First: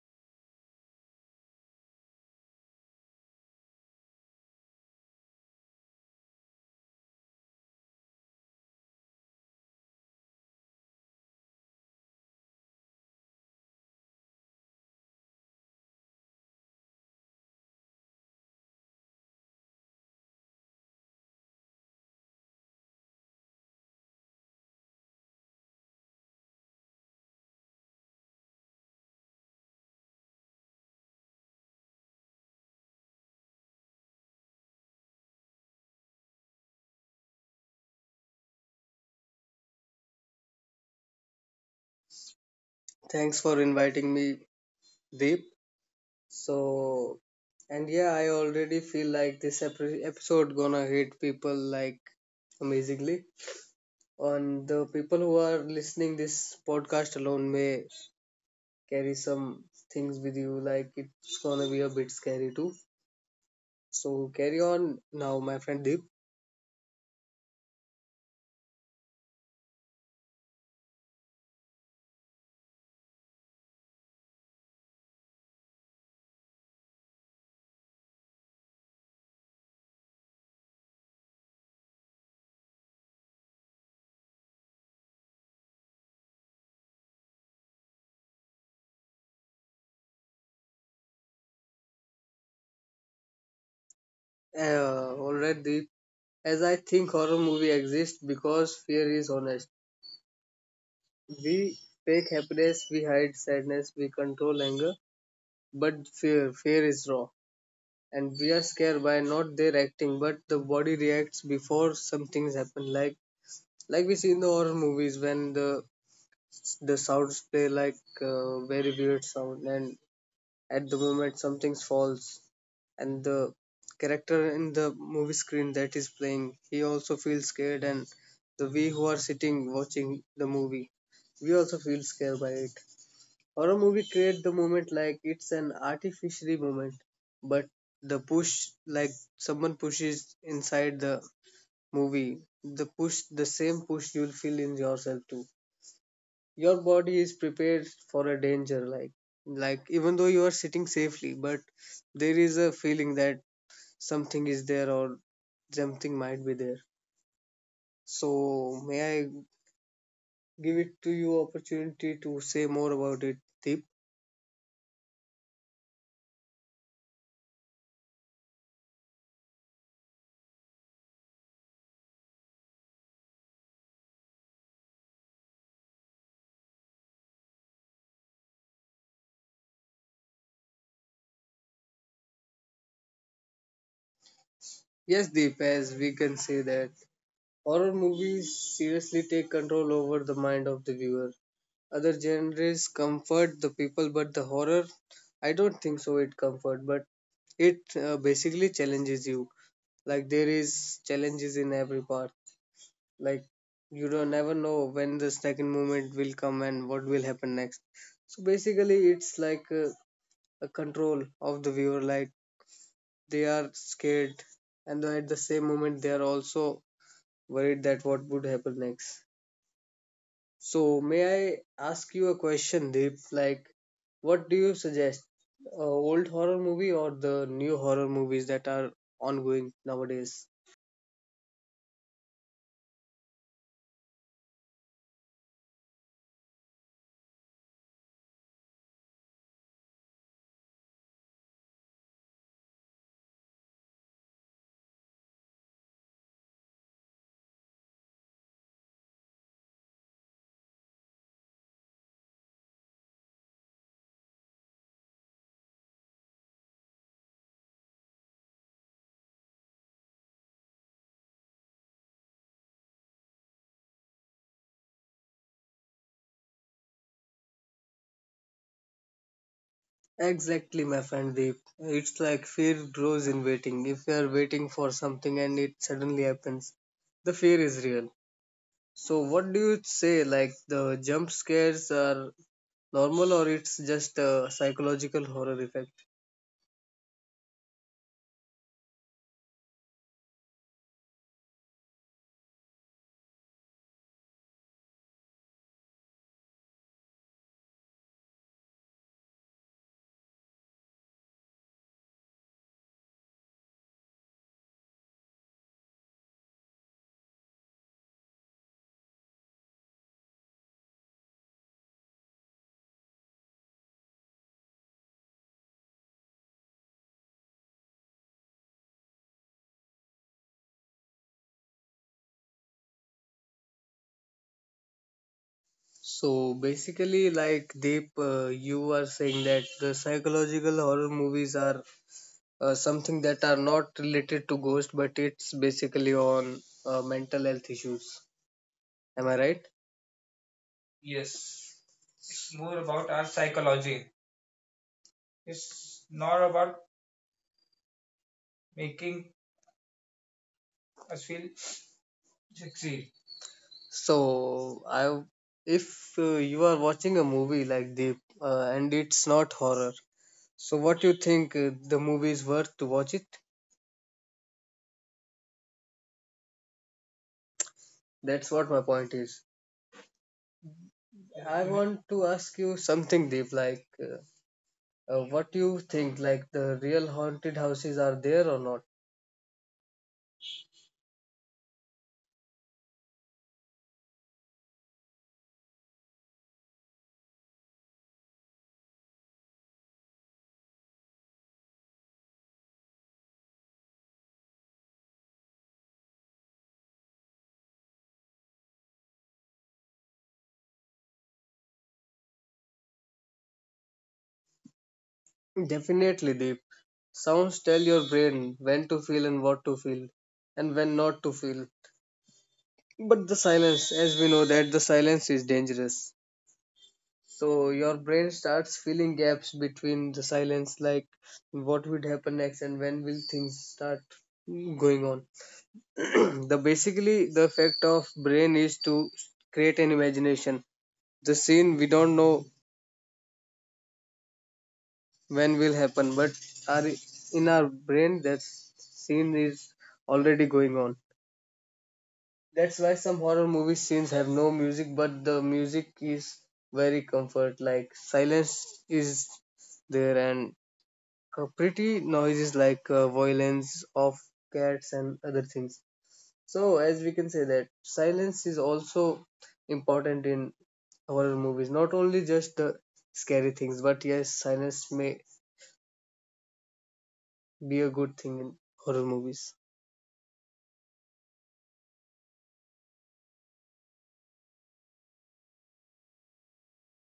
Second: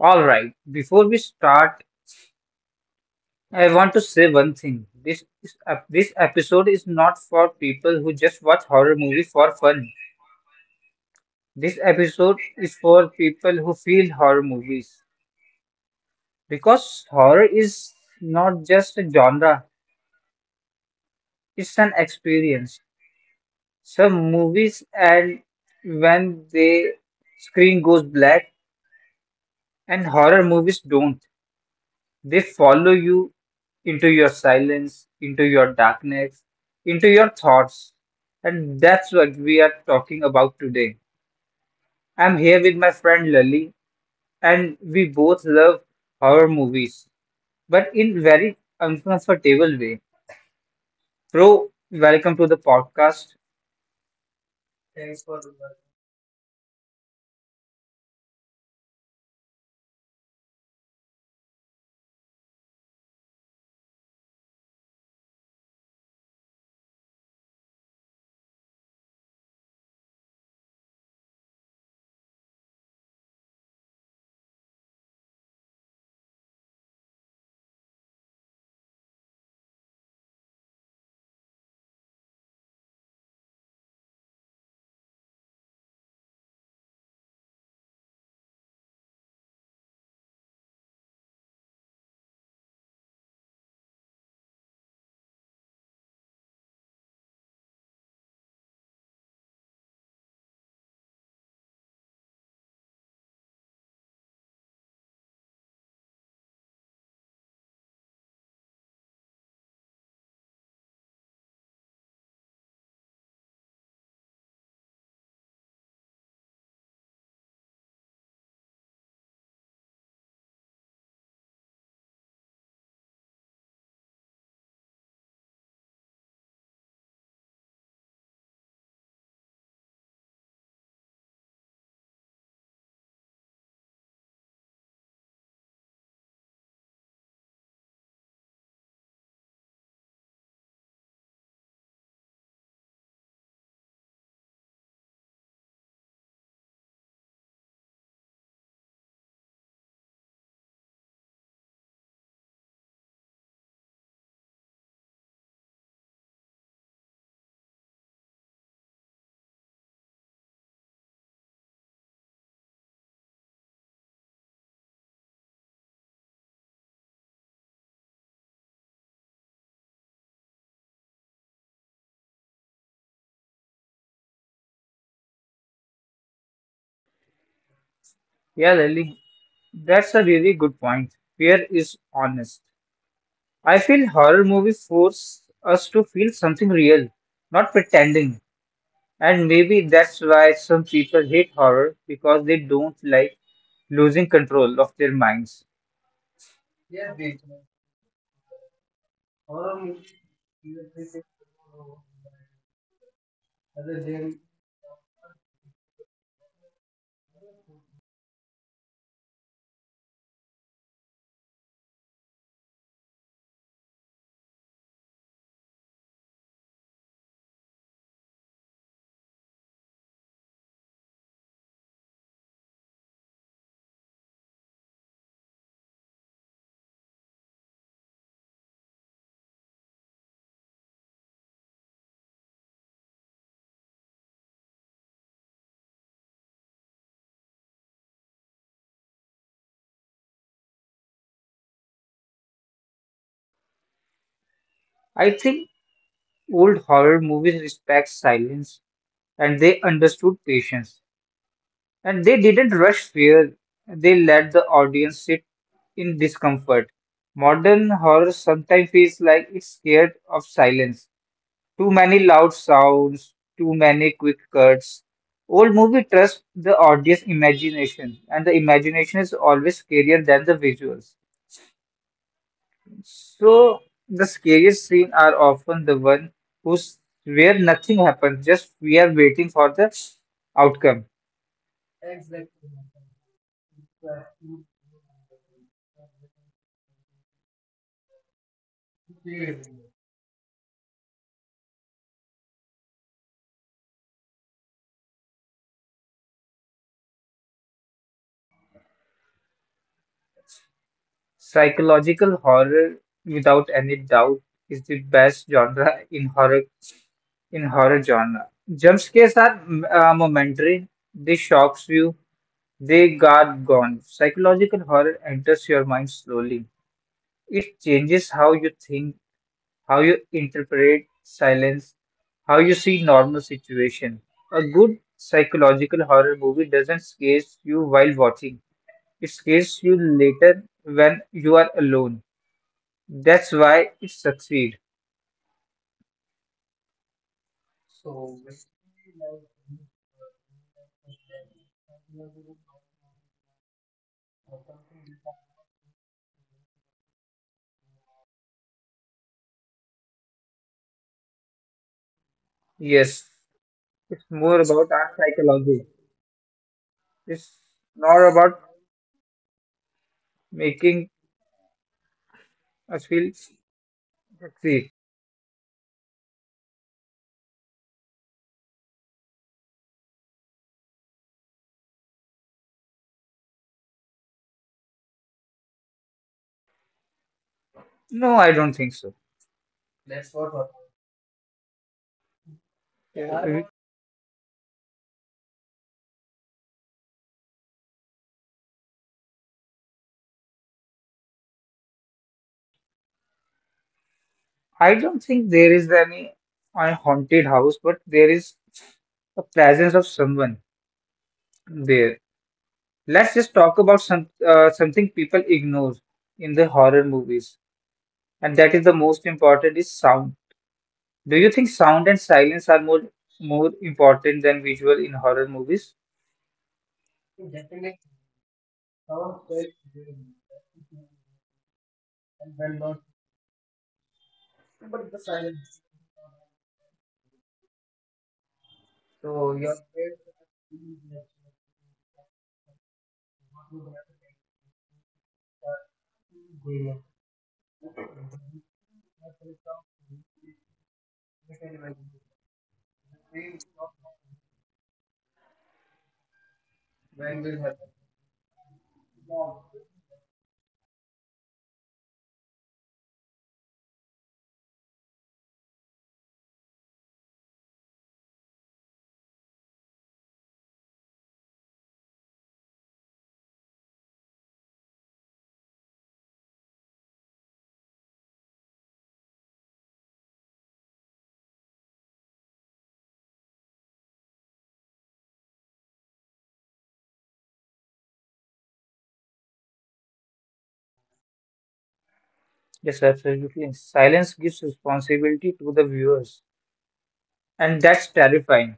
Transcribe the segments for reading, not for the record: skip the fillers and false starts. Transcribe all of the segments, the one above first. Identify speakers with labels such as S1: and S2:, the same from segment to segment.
S1: All right, before we start, I want to say one thing. This episode is not for people who just watch horror movies for fun. This episode is for people who feel horror movies because horror is not just a genre, it's an experience. Some movies and when the screen goes black and horror movies don't. They follow you into your silence, into your darkness, into your thoughts. And that's what we are talking about today. I'm here with my friend Lali, and we both love horror movies, but in very uncomfortable way. Bro, welcome to the podcast.
S2: Thanks for
S1: Thanks for the
S2: inviting
S1: word.
S2: me, Deep. So, and yeah, I already feel like this episode gonna hit people like amazingly. And the people who are listening this podcast alone may carry some things with you, like it's gonna be a bit scary too. So carry on now, my friend Deep. All right, Deep. As I think horror movie exists because fear is honest. We fake happiness, we hide sadness, we control anger. But fear, fear is raw, and we are scared by not their acting, but the body reacts before some things happen. Like we see in the horror movies when the sounds play like very weird sound, and at the moment something falls, and the character in the movie screen that is playing, he also feels scared, and the we who are sitting watching the movie, we also feel scared by it. Horror movie create the moment like it's an artificially moment, but the push, like someone pushes inside the movie, the push, the same push you'll feel in yourself too. Your body is prepared for a danger, like even though you are sitting safely, but there is a feeling that something is there, or something might be there. So may I give it to you opportunity to say more about it, Deep?
S1: Yeah, Lily, that's a really good point. Fear is honest. I feel horror movies force us to feel something real, not pretending. And maybe that's why some people hate horror because they don't like losing control of their minds.
S2: Yes, Deep, as we can say that horror movies seriously take control over the mind of the viewer. Other genres comfort the people, but the horror, I don't think so. It comfort, but it basically challenges you. Like there is challenges in every part. Like you don't never know when the second moment will come and what will happen next. So basically, it's like a control of the viewer. Like they are scared, and then at the same moment, they are also worried that what would happen next. So, may I ask you a question, Deep? Like, what do you suggest? Old horror movie or the new horror movies that are ongoing nowadays?
S1: I think old horror movies respect silence and they understood patience and they didn't rush fear. They let the audience sit in discomfort. Modern horror sometimes feels like it's scared of silence. Too many loud sounds, too many quick cuts. Old movie trust the audience imagination, and the imagination is always scarier than the visuals. So the scariest scene are often the one who's where nothing happens, just we are waiting for the outcome.
S2: Exactly, my friend Deep. It's like fear grows in waiting. If you are waiting for something and it suddenly happens, the fear is real. So, what do you say? Like, the jump scares are normal or it's just a psychological horror effect?
S1: Psychological horror, without any doubt, is the best genre in horror genre. Jump scares are momentary. They shocks you. They guard gone. Psychological horror enters your mind slowly. It changes how you think, how you interpret silence, how you see normal situation. A good psychological horror movie doesn't scare you while watching. It scares you later when you are alone. That's why it succeed. So
S2: So basically, like Deep, you are saying that the psychological horror movies are something that are not related to ghost, but it's basically on mental health issues. Am I right?
S1: yes,
S2: Yes,
S1: it's
S2: it's more
S1: more
S2: about
S1: about
S2: our
S1: our
S2: psychology.
S1: psychology. It's
S2: It's not
S1: not
S2: about
S1: about
S2: making
S1: making
S2: us
S1: us
S2: feel
S1: feel
S2: sexy.
S1: succeed.
S2: So I, if you are watching a movie like Deep, and it's not horror, so what you think the movie is worth to watch it?
S1: No, I don't think so.
S2: That's
S1: That's
S2: what my
S1: what. what-
S2: point is. I
S1: Yeah,
S2: want to ask you something deep, like what do you think, like the real haunted houses are there or not?
S1: I don't think there is any a haunted house, but there is a presence of someone there. Let's just talk about some something people ignore in the horror movies, and that is the most important is sound. Do you think sound and silence are more important than visual in horror movies?
S2: Definitely deep. Sounds tell your brain when to feel and what to feel, and when not to feel. But the silence, as we know that the silence is dangerous. So your brain starts filling gaps between the silence, like what would happen next and when will things start going on. The basically the effect of brain is to create an imagination, the scene we don't know when will happen, but our in our brain that scene is already going on. That's why some horror movie scenes have no music, but the music is very comfort, like silence is there, and pretty noises like violence of cats and other things. So as we can say that silence is also important in horror movies. Not only just the scary things, but yes, silence may be a good thing in horror movies.
S1: Yes, absolutely. Silence gives responsibility to the viewers, and that's terrifying.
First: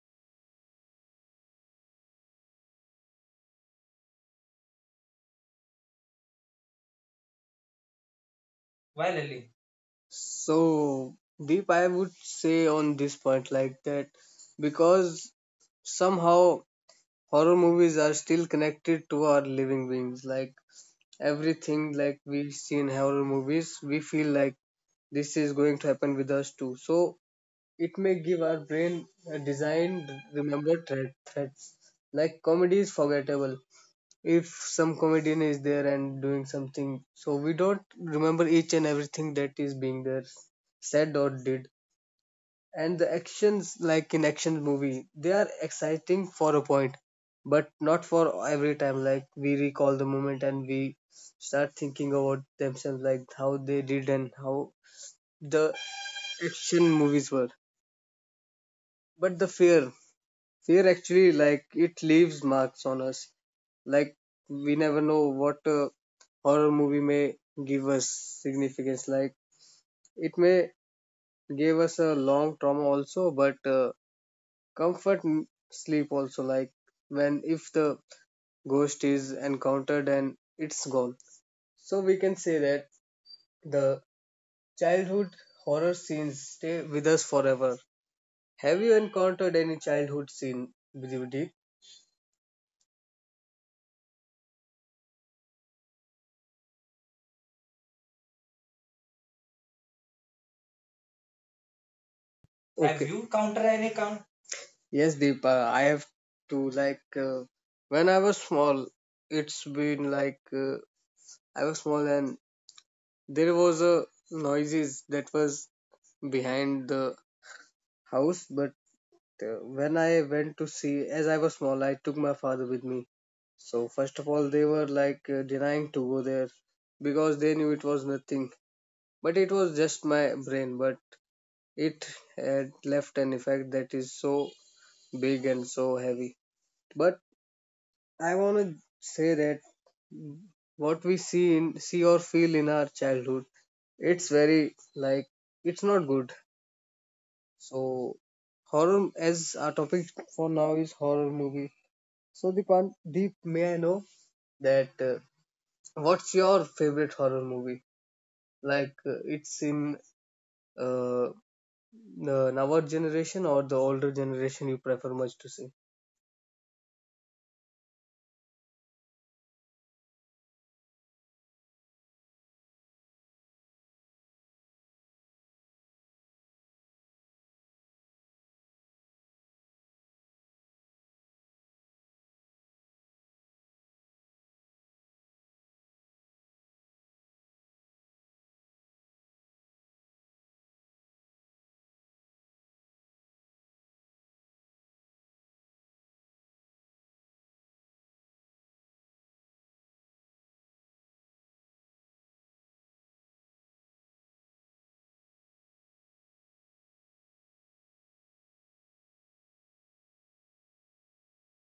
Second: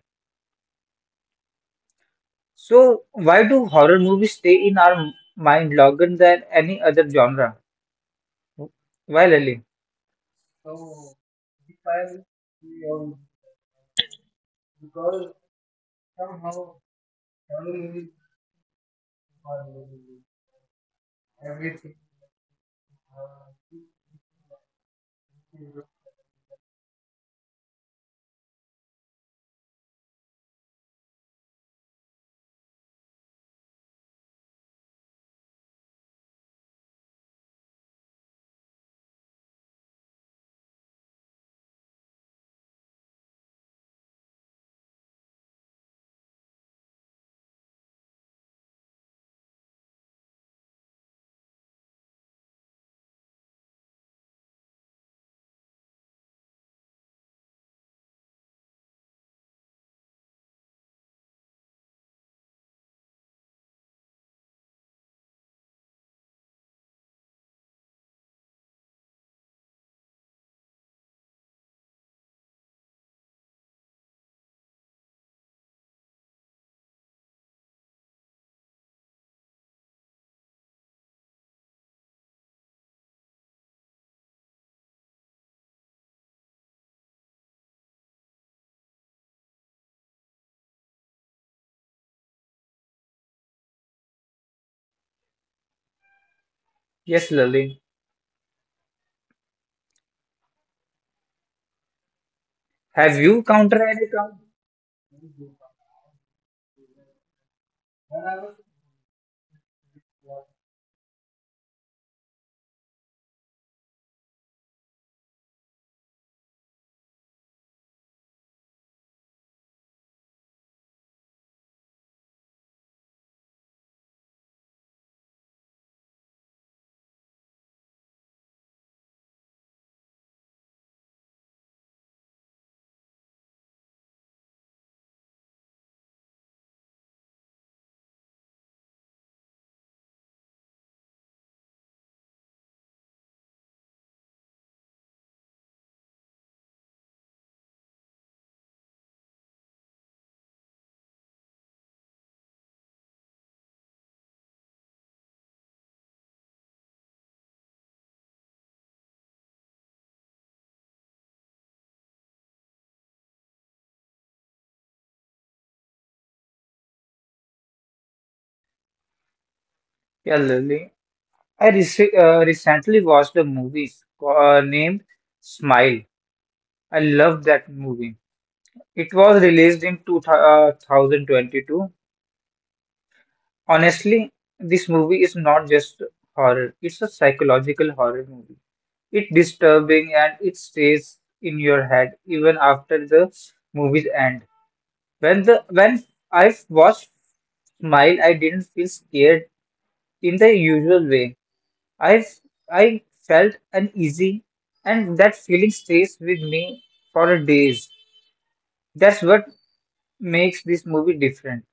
S1: So, why do horror movies stay in mind longer than any other genre?
S2: Well,
S1: Why,
S2: Ali,
S1: Lily?
S2: so Deep, I would say on this point like that because somehow horror movies are still connected to our living beings. Like everything like we see in horror movies, we feel like this is going to happen with us too. So it may give our brain a design remember threat, threats. Like comedy is forgettable. If some comedian is there and doing something, so we don't remember each and everything that is being there said or did. And the actions, like in action movie, they are exciting for a point, but not for every time. Like we recall the moment and we start thinking about themselves, like how they did and how the action movies were. But the fear actually like it leaves marks on us. Like we never know what a horror movie may give us significance. Like it may give us a long trauma also, but comfort sleep also. Like when if the ghost is encountered and it's gone. So we can say that the childhood horror scenes stay with us forever. Have you encountered any childhood scene, Deep?
S1: Yes, Lily.
S2: Have okay,
S1: Have
S2: you
S1: you
S2: counter
S1: counter
S2: any
S1: any
S2: count?
S1: count?
S2: Yes, Deepa, I have to like when I was small, it's been like I was small, and there was a noises that was behind the house. But when I went to see, as I was small, I took my father with me. So first of all, they were like denying to go there because they knew it was nothing. But it was just my brain. But it had left an effect that is so big and so heavy. But I want to say that what we see in see or feel in our childhood, it's very like it's not good. So horror as our topic for now is horror movie. So Deepan, Deep, may I know that what's your favorite horror movie? Like it's in uh, the our generation or the older generation you prefer much to see?
S1: Yeah, Lily. I recently watched a movie named Smile. I love that movie. It was released in 2022. Honestly, this movie is not just horror, it's a psychological horror movie. It's disturbing and it stays in your head even after the movie's end. When I watched Smile, I didn't feel scared in the usual way. I I felt uneasy, and that feeling stays with me for days. That's what makes this movie different.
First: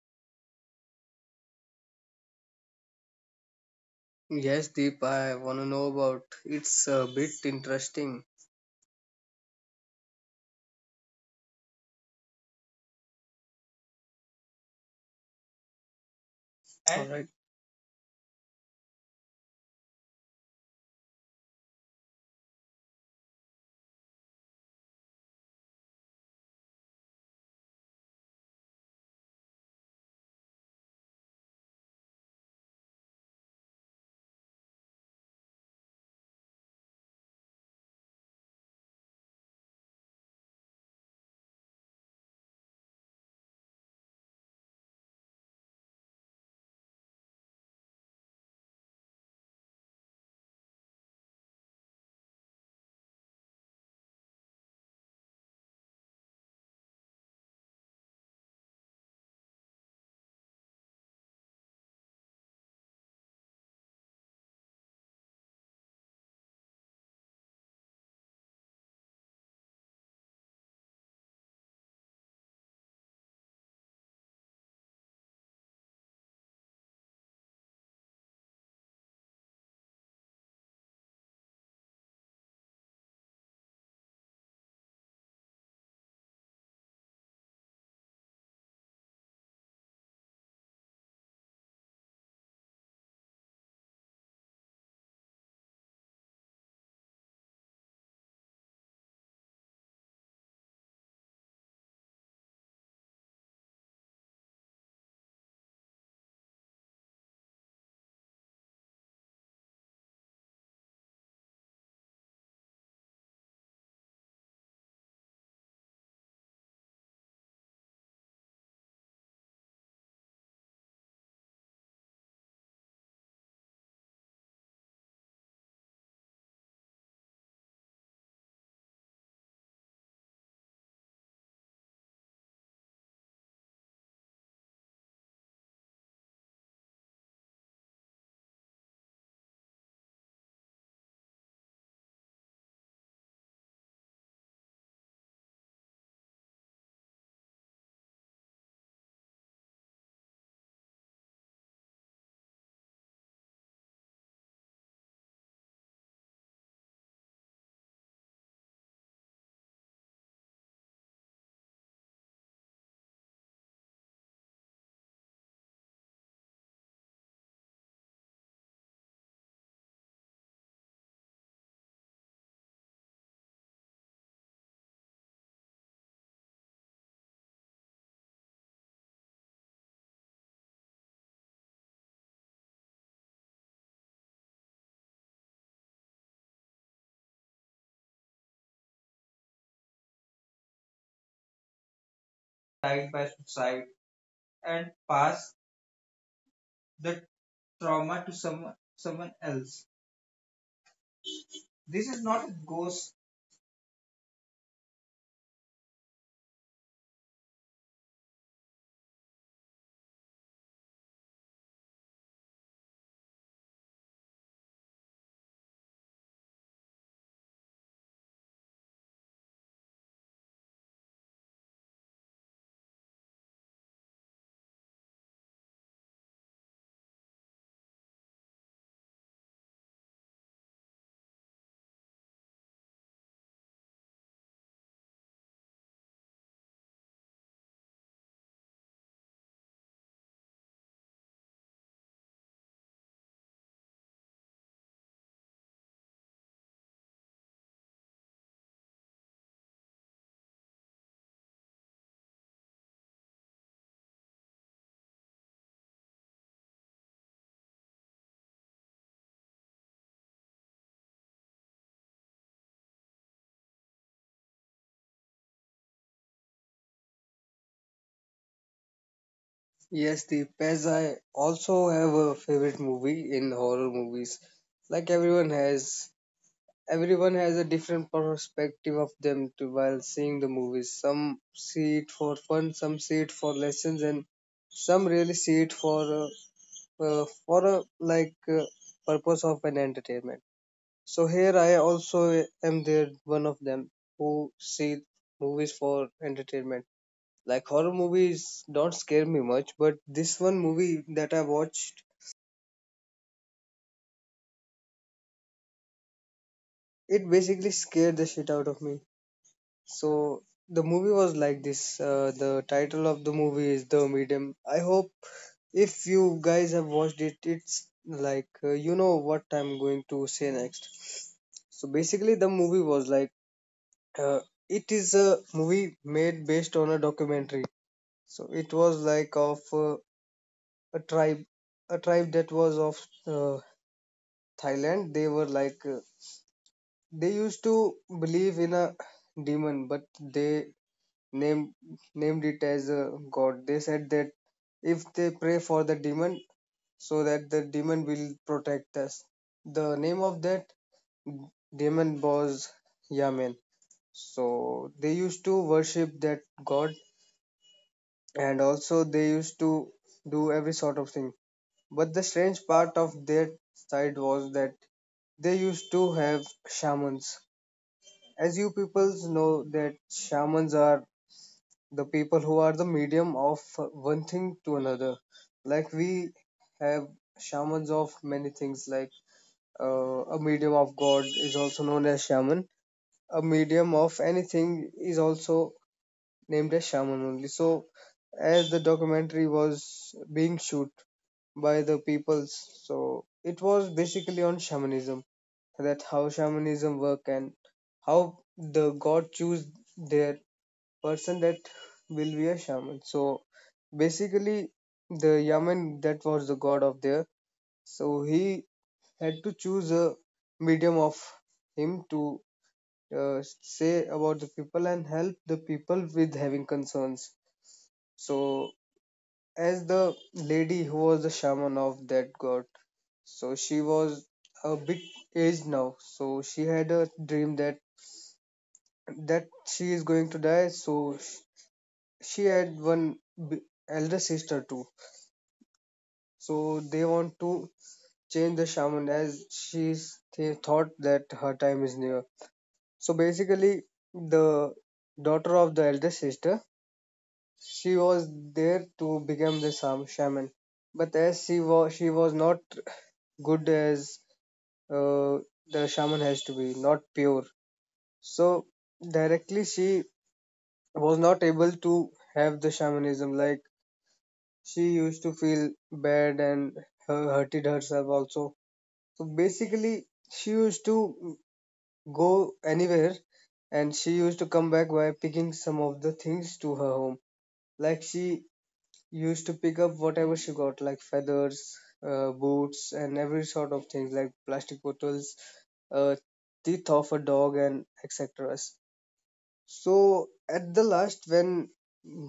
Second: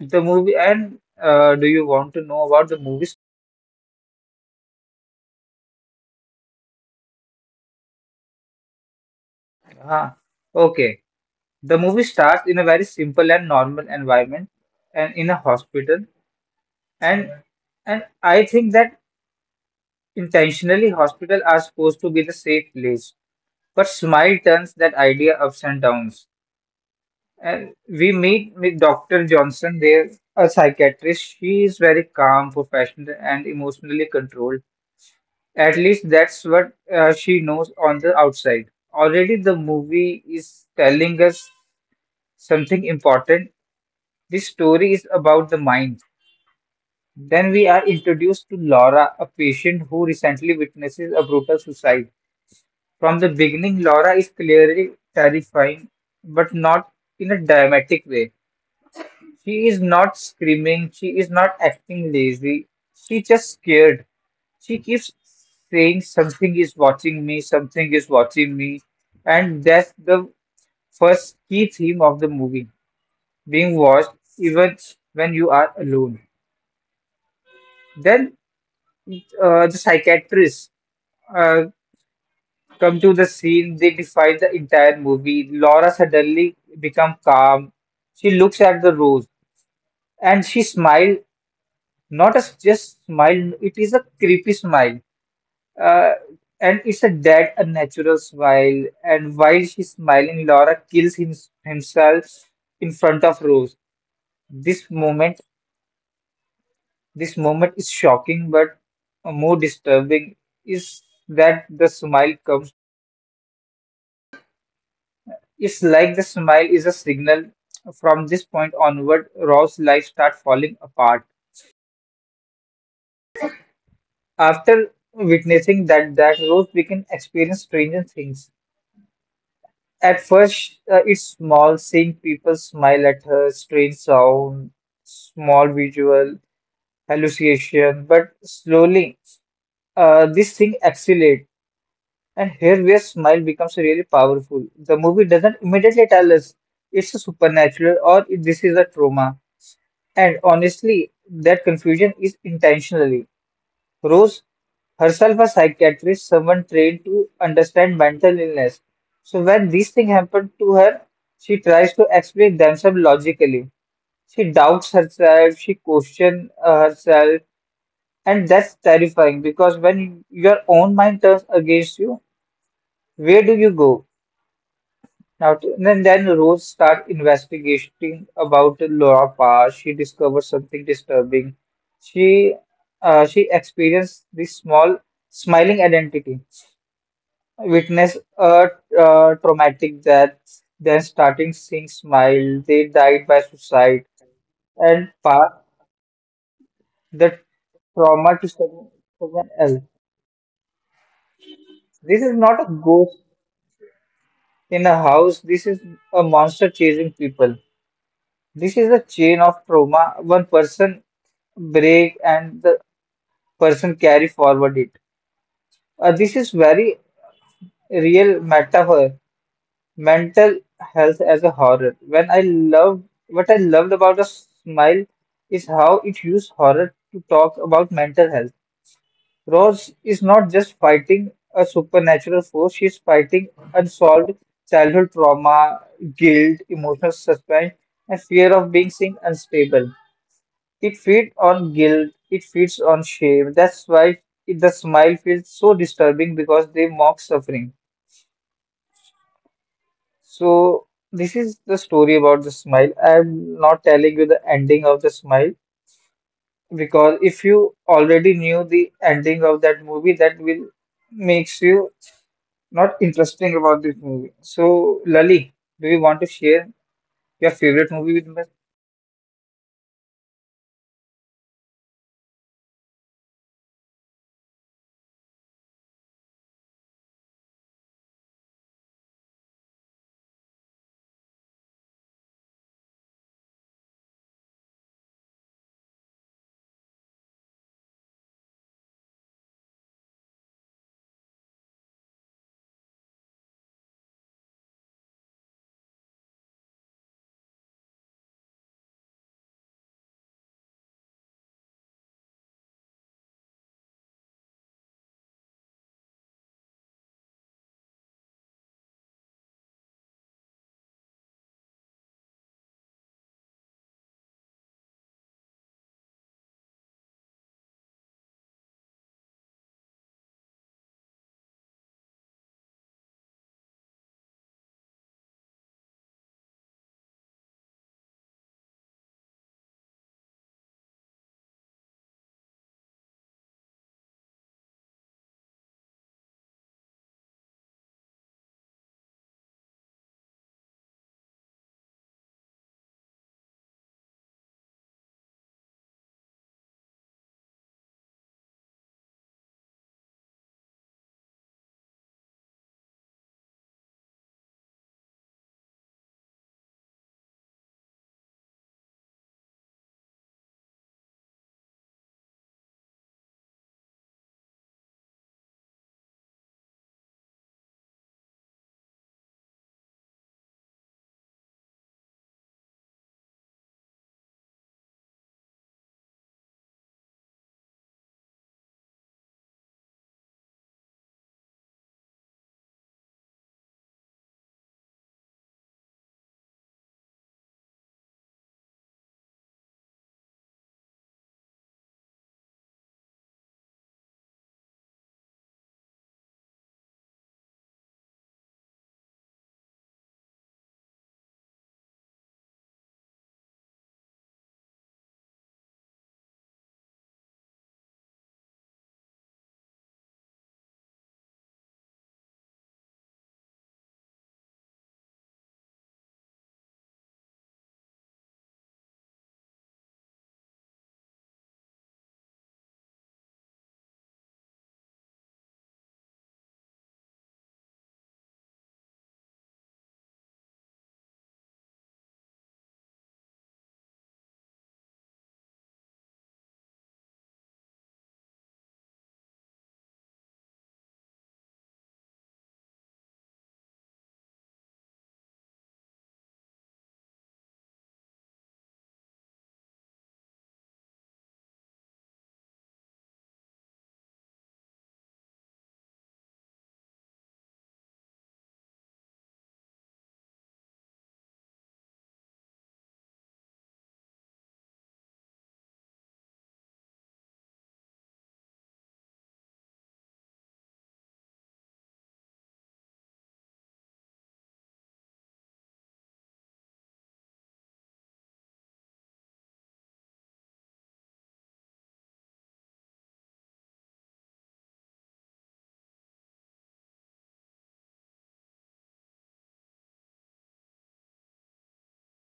S1: The movie, and do you want to know about the movie?
S2: Yes, Deep, I want to know about. It's a bit interesting.
S1: Ah, okay. The movie starts in a very simple and normal environment, and in a hospital.
S2: All right.
S1: And and I think that intentionally, hospital are supposed to be the safe place. But Smile turns that idea ups and downs. And we meet with Dr. Johnson there, a psychiatrist. She is very calm, professional, and emotionally controlled. At least that's what she knows on the outside. Already, the movie is telling us something important. This story is about the mind. Then we are introduced to Laura, a patient who recently witnesses a brutal suicide. From the beginning, Laura is clearly terrifying, but not in a dramatic way. She is not screaming, she is not acting lazy, she just scared. She keeps saying something is watching me, something is watching me, and that's the first key theme of the movie being watched even when you are alone. Then the psychiatrists uh, come to the scene, they define the entire movie. Laura suddenly become calm. She looks at the rose and she smile. Not a just smile, it is a creepy smile. Uh, and it's a dead, a natural smile. And while she's smiling, Laura kills himself in front of Rose. This moment, this moment is shocking, but more disturbing is that the smile comes. It's like the smile is a signal. From this point onward, Rose's life starts falling apart. After witnessing that, Rose begins experience stranger things. At first, it's small, seeing people smile at her, strange sound, small visual hallucination, but slowly, this thing accelerates, and here where smile becomes really powerful. The movie doesn't immediately tell us it's a supernatural or this is a trauma, and honestly, that confusion is intentional. Rose herself a psychiatrist, someone trained to understand mental illness. So when these things happen to her, she tries to explain themselves logically. She doubts herself, she questions herself, and that's terrifying because when your own mind turns against you, where do you go? Now, then Rose starts investigating about Laura Parr. She discovers something disturbing. She she experienced this small smiling identity, witness a traumatic death, then starting seeing smile. They
S2: side side. by
S1: died by
S2: side.
S1: suicide
S2: and
S1: and
S2: pass
S1: Parr
S2: the
S1: the
S2: trauma to
S1: trauma to
S2: someone someone
S1: someone else.
S2: else. This is
S1: This is
S2: not a
S1: not a
S2: ghost.
S1: ghost in a house. This is a monster chasing people. This is a chain of trauma. One person break and the person carry forward it. This is very real metaphor. Mental health as a horror. When I love What I loved about a smile is how it used horror to talk about mental health. Rose is not just fighting a supernatural force, she's fighting unsolved childhood trauma, guilt, emotional suspense, and fear of being seen unstable. It feeds on guilt, it feeds on shame. That's why it, the smile feels so disturbing because they mock suffering. So, this is the story about the smile. I'm not telling you the ending of the smile because if you already knew the ending of that movie, that will makes you not interesting about this movie. So, Lali, do you want to share your favorite movie with me?
S2: Yes, Deep, as I also have a favorite movie in horror movies. Like everyone has a different perspective of them to while seeing the movies. Some see it for fun, some see it for lessons, and some really see it for a like purpose of an entertainment. So here I also am there one of them who see movies for entertainment. Like horror movies don't scare me much, but this one movie that I watched, it basically scared the shit out of me. So the movie was like this. The title of the movie is The Medium. I hope if you guys have watched it, it's like you know what I'm going to say next. So basically, the movie was like, Uh, it is a movie made based on a documentary. So it was like of a tribe, a tribe that was of uh, Thailand. They were like they used to believe in a demon, but they named named it as a god. They said that if they pray for the demon, so that the demon will protect us. The name of that demon was Yamen. So they used to worship that god, and also they used to do every sort of thing, but the strange part of their side was that they used to have shamans. As you peoples know that shamans are the people who are the medium of one thing to another. Like we have shamans of many things, like a medium of god is also known as shaman, a medium of anything is also named as Shaman only. So as the documentary was being shoot by the peoples, so it was basically on shamanism, that how shamanism work and how the god choose their person that will be a shaman. So basically the Yaman that was the god of there, so he had to choose a medium of him to say about the people and help the people with having concerns. So, as the lady who was the shaman of that god, so she was a big age now. So she had a dream that that she is going to die. She had elder sister too. So they want to change the shaman as she's they thought that her time is near. So basically, the daughter of the elder sister, she was there to become the shaman, but as she was not good as uh, the shaman has to be, not pure. So directly she was not able to have the shamanism. Like she used to feel bad and hurted herself also. So basically, she used to go anywhere and she used to come back by picking some of the things to her home. Like she used to pick up whatever she got, like feathers, boots, and every sort of things, like plastic bottles, uh, teeth of a dog, and etc. So at the last, when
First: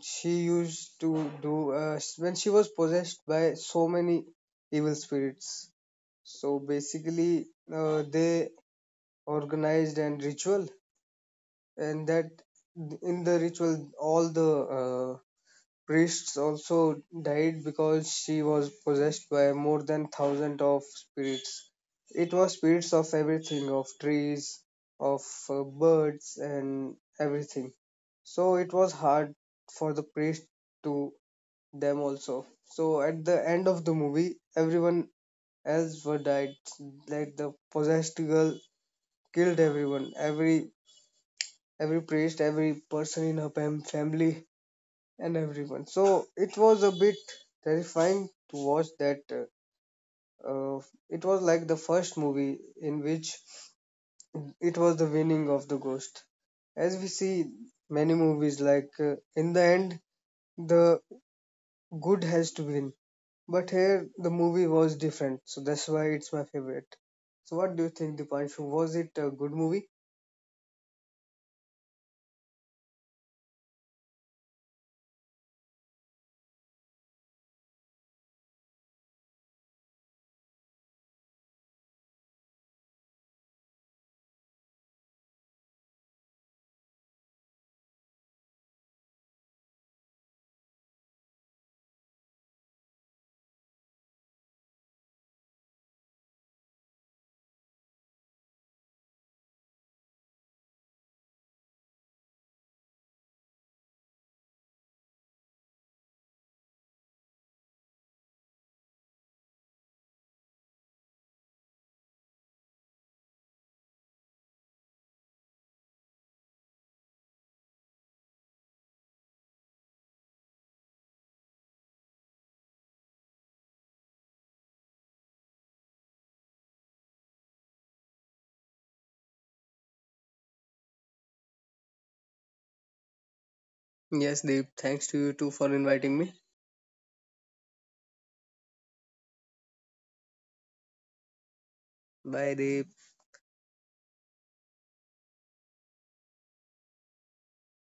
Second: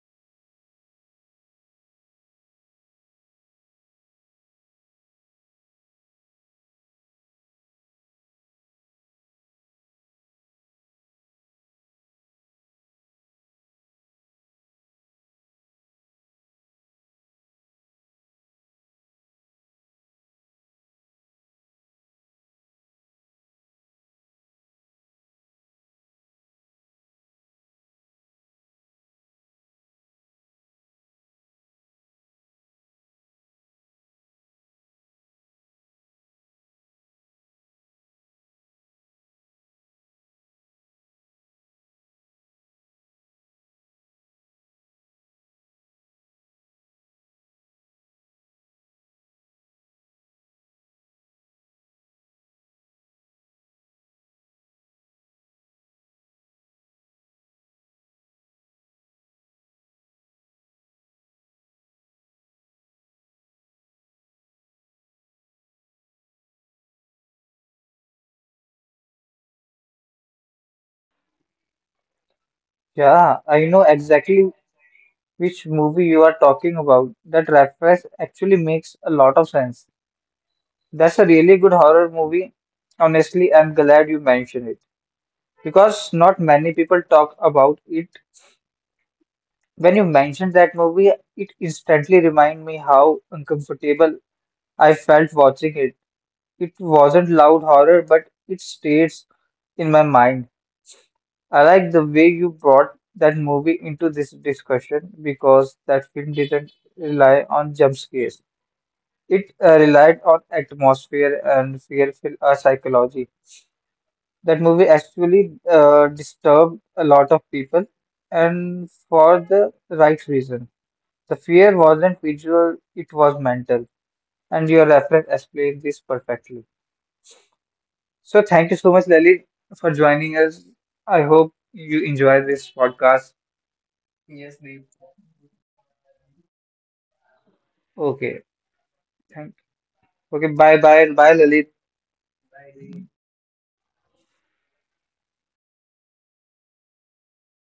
S2: she used to do, when she was possessed by so many evil spirits, so basically they organized an ritual, and that in the ritual all the priests also died because she was possessed by more than thousand of spirits. It was spirits of everything, of trees, of birds, and everything. So it was hard for the priest to them also. So at the end of the movie, everyone else were died. Like the possessed girl killed everyone, every priest, every person in her family and everyone. So it was a bit terrifying to watch that. Uh, it was like the first movie in which it was the winning of the ghost. As we see many movies, like in the end, the good has to win. But here, the movie was different, so that's why it's my favorite. So, what do you think, Dipanshu? Was it a good movie?
S1: Yeah, I know exactly which movie you are talking about. That reference actually makes a lot of sense. That's a really good horror movie. Honestly, I'm glad you mentioned it because not many people talk about it. When you mentioned that movie, it instantly reminded me how uncomfortable I felt watching it. It wasn't loud horror, but it stays in my mind. I like the way you brought that movie into this discussion because that film didn't rely on jump scares. It relied on atmosphere and fearful psychology. That movie actually disturbed a lot of people, and for the right reason. The fear wasn't visual, it was mental. And your reference explained this perfectly. So, thank you so much, Lalit, for joining us. I hope you enjoy this podcast.
S2: Yes,
S1: Yes,
S2: Deep.
S1: Deep.
S2: Thanks to you too for inviting me.
S1: Okay, thank okay, bye bye and bye, Lalit.
S2: Bye, Deep.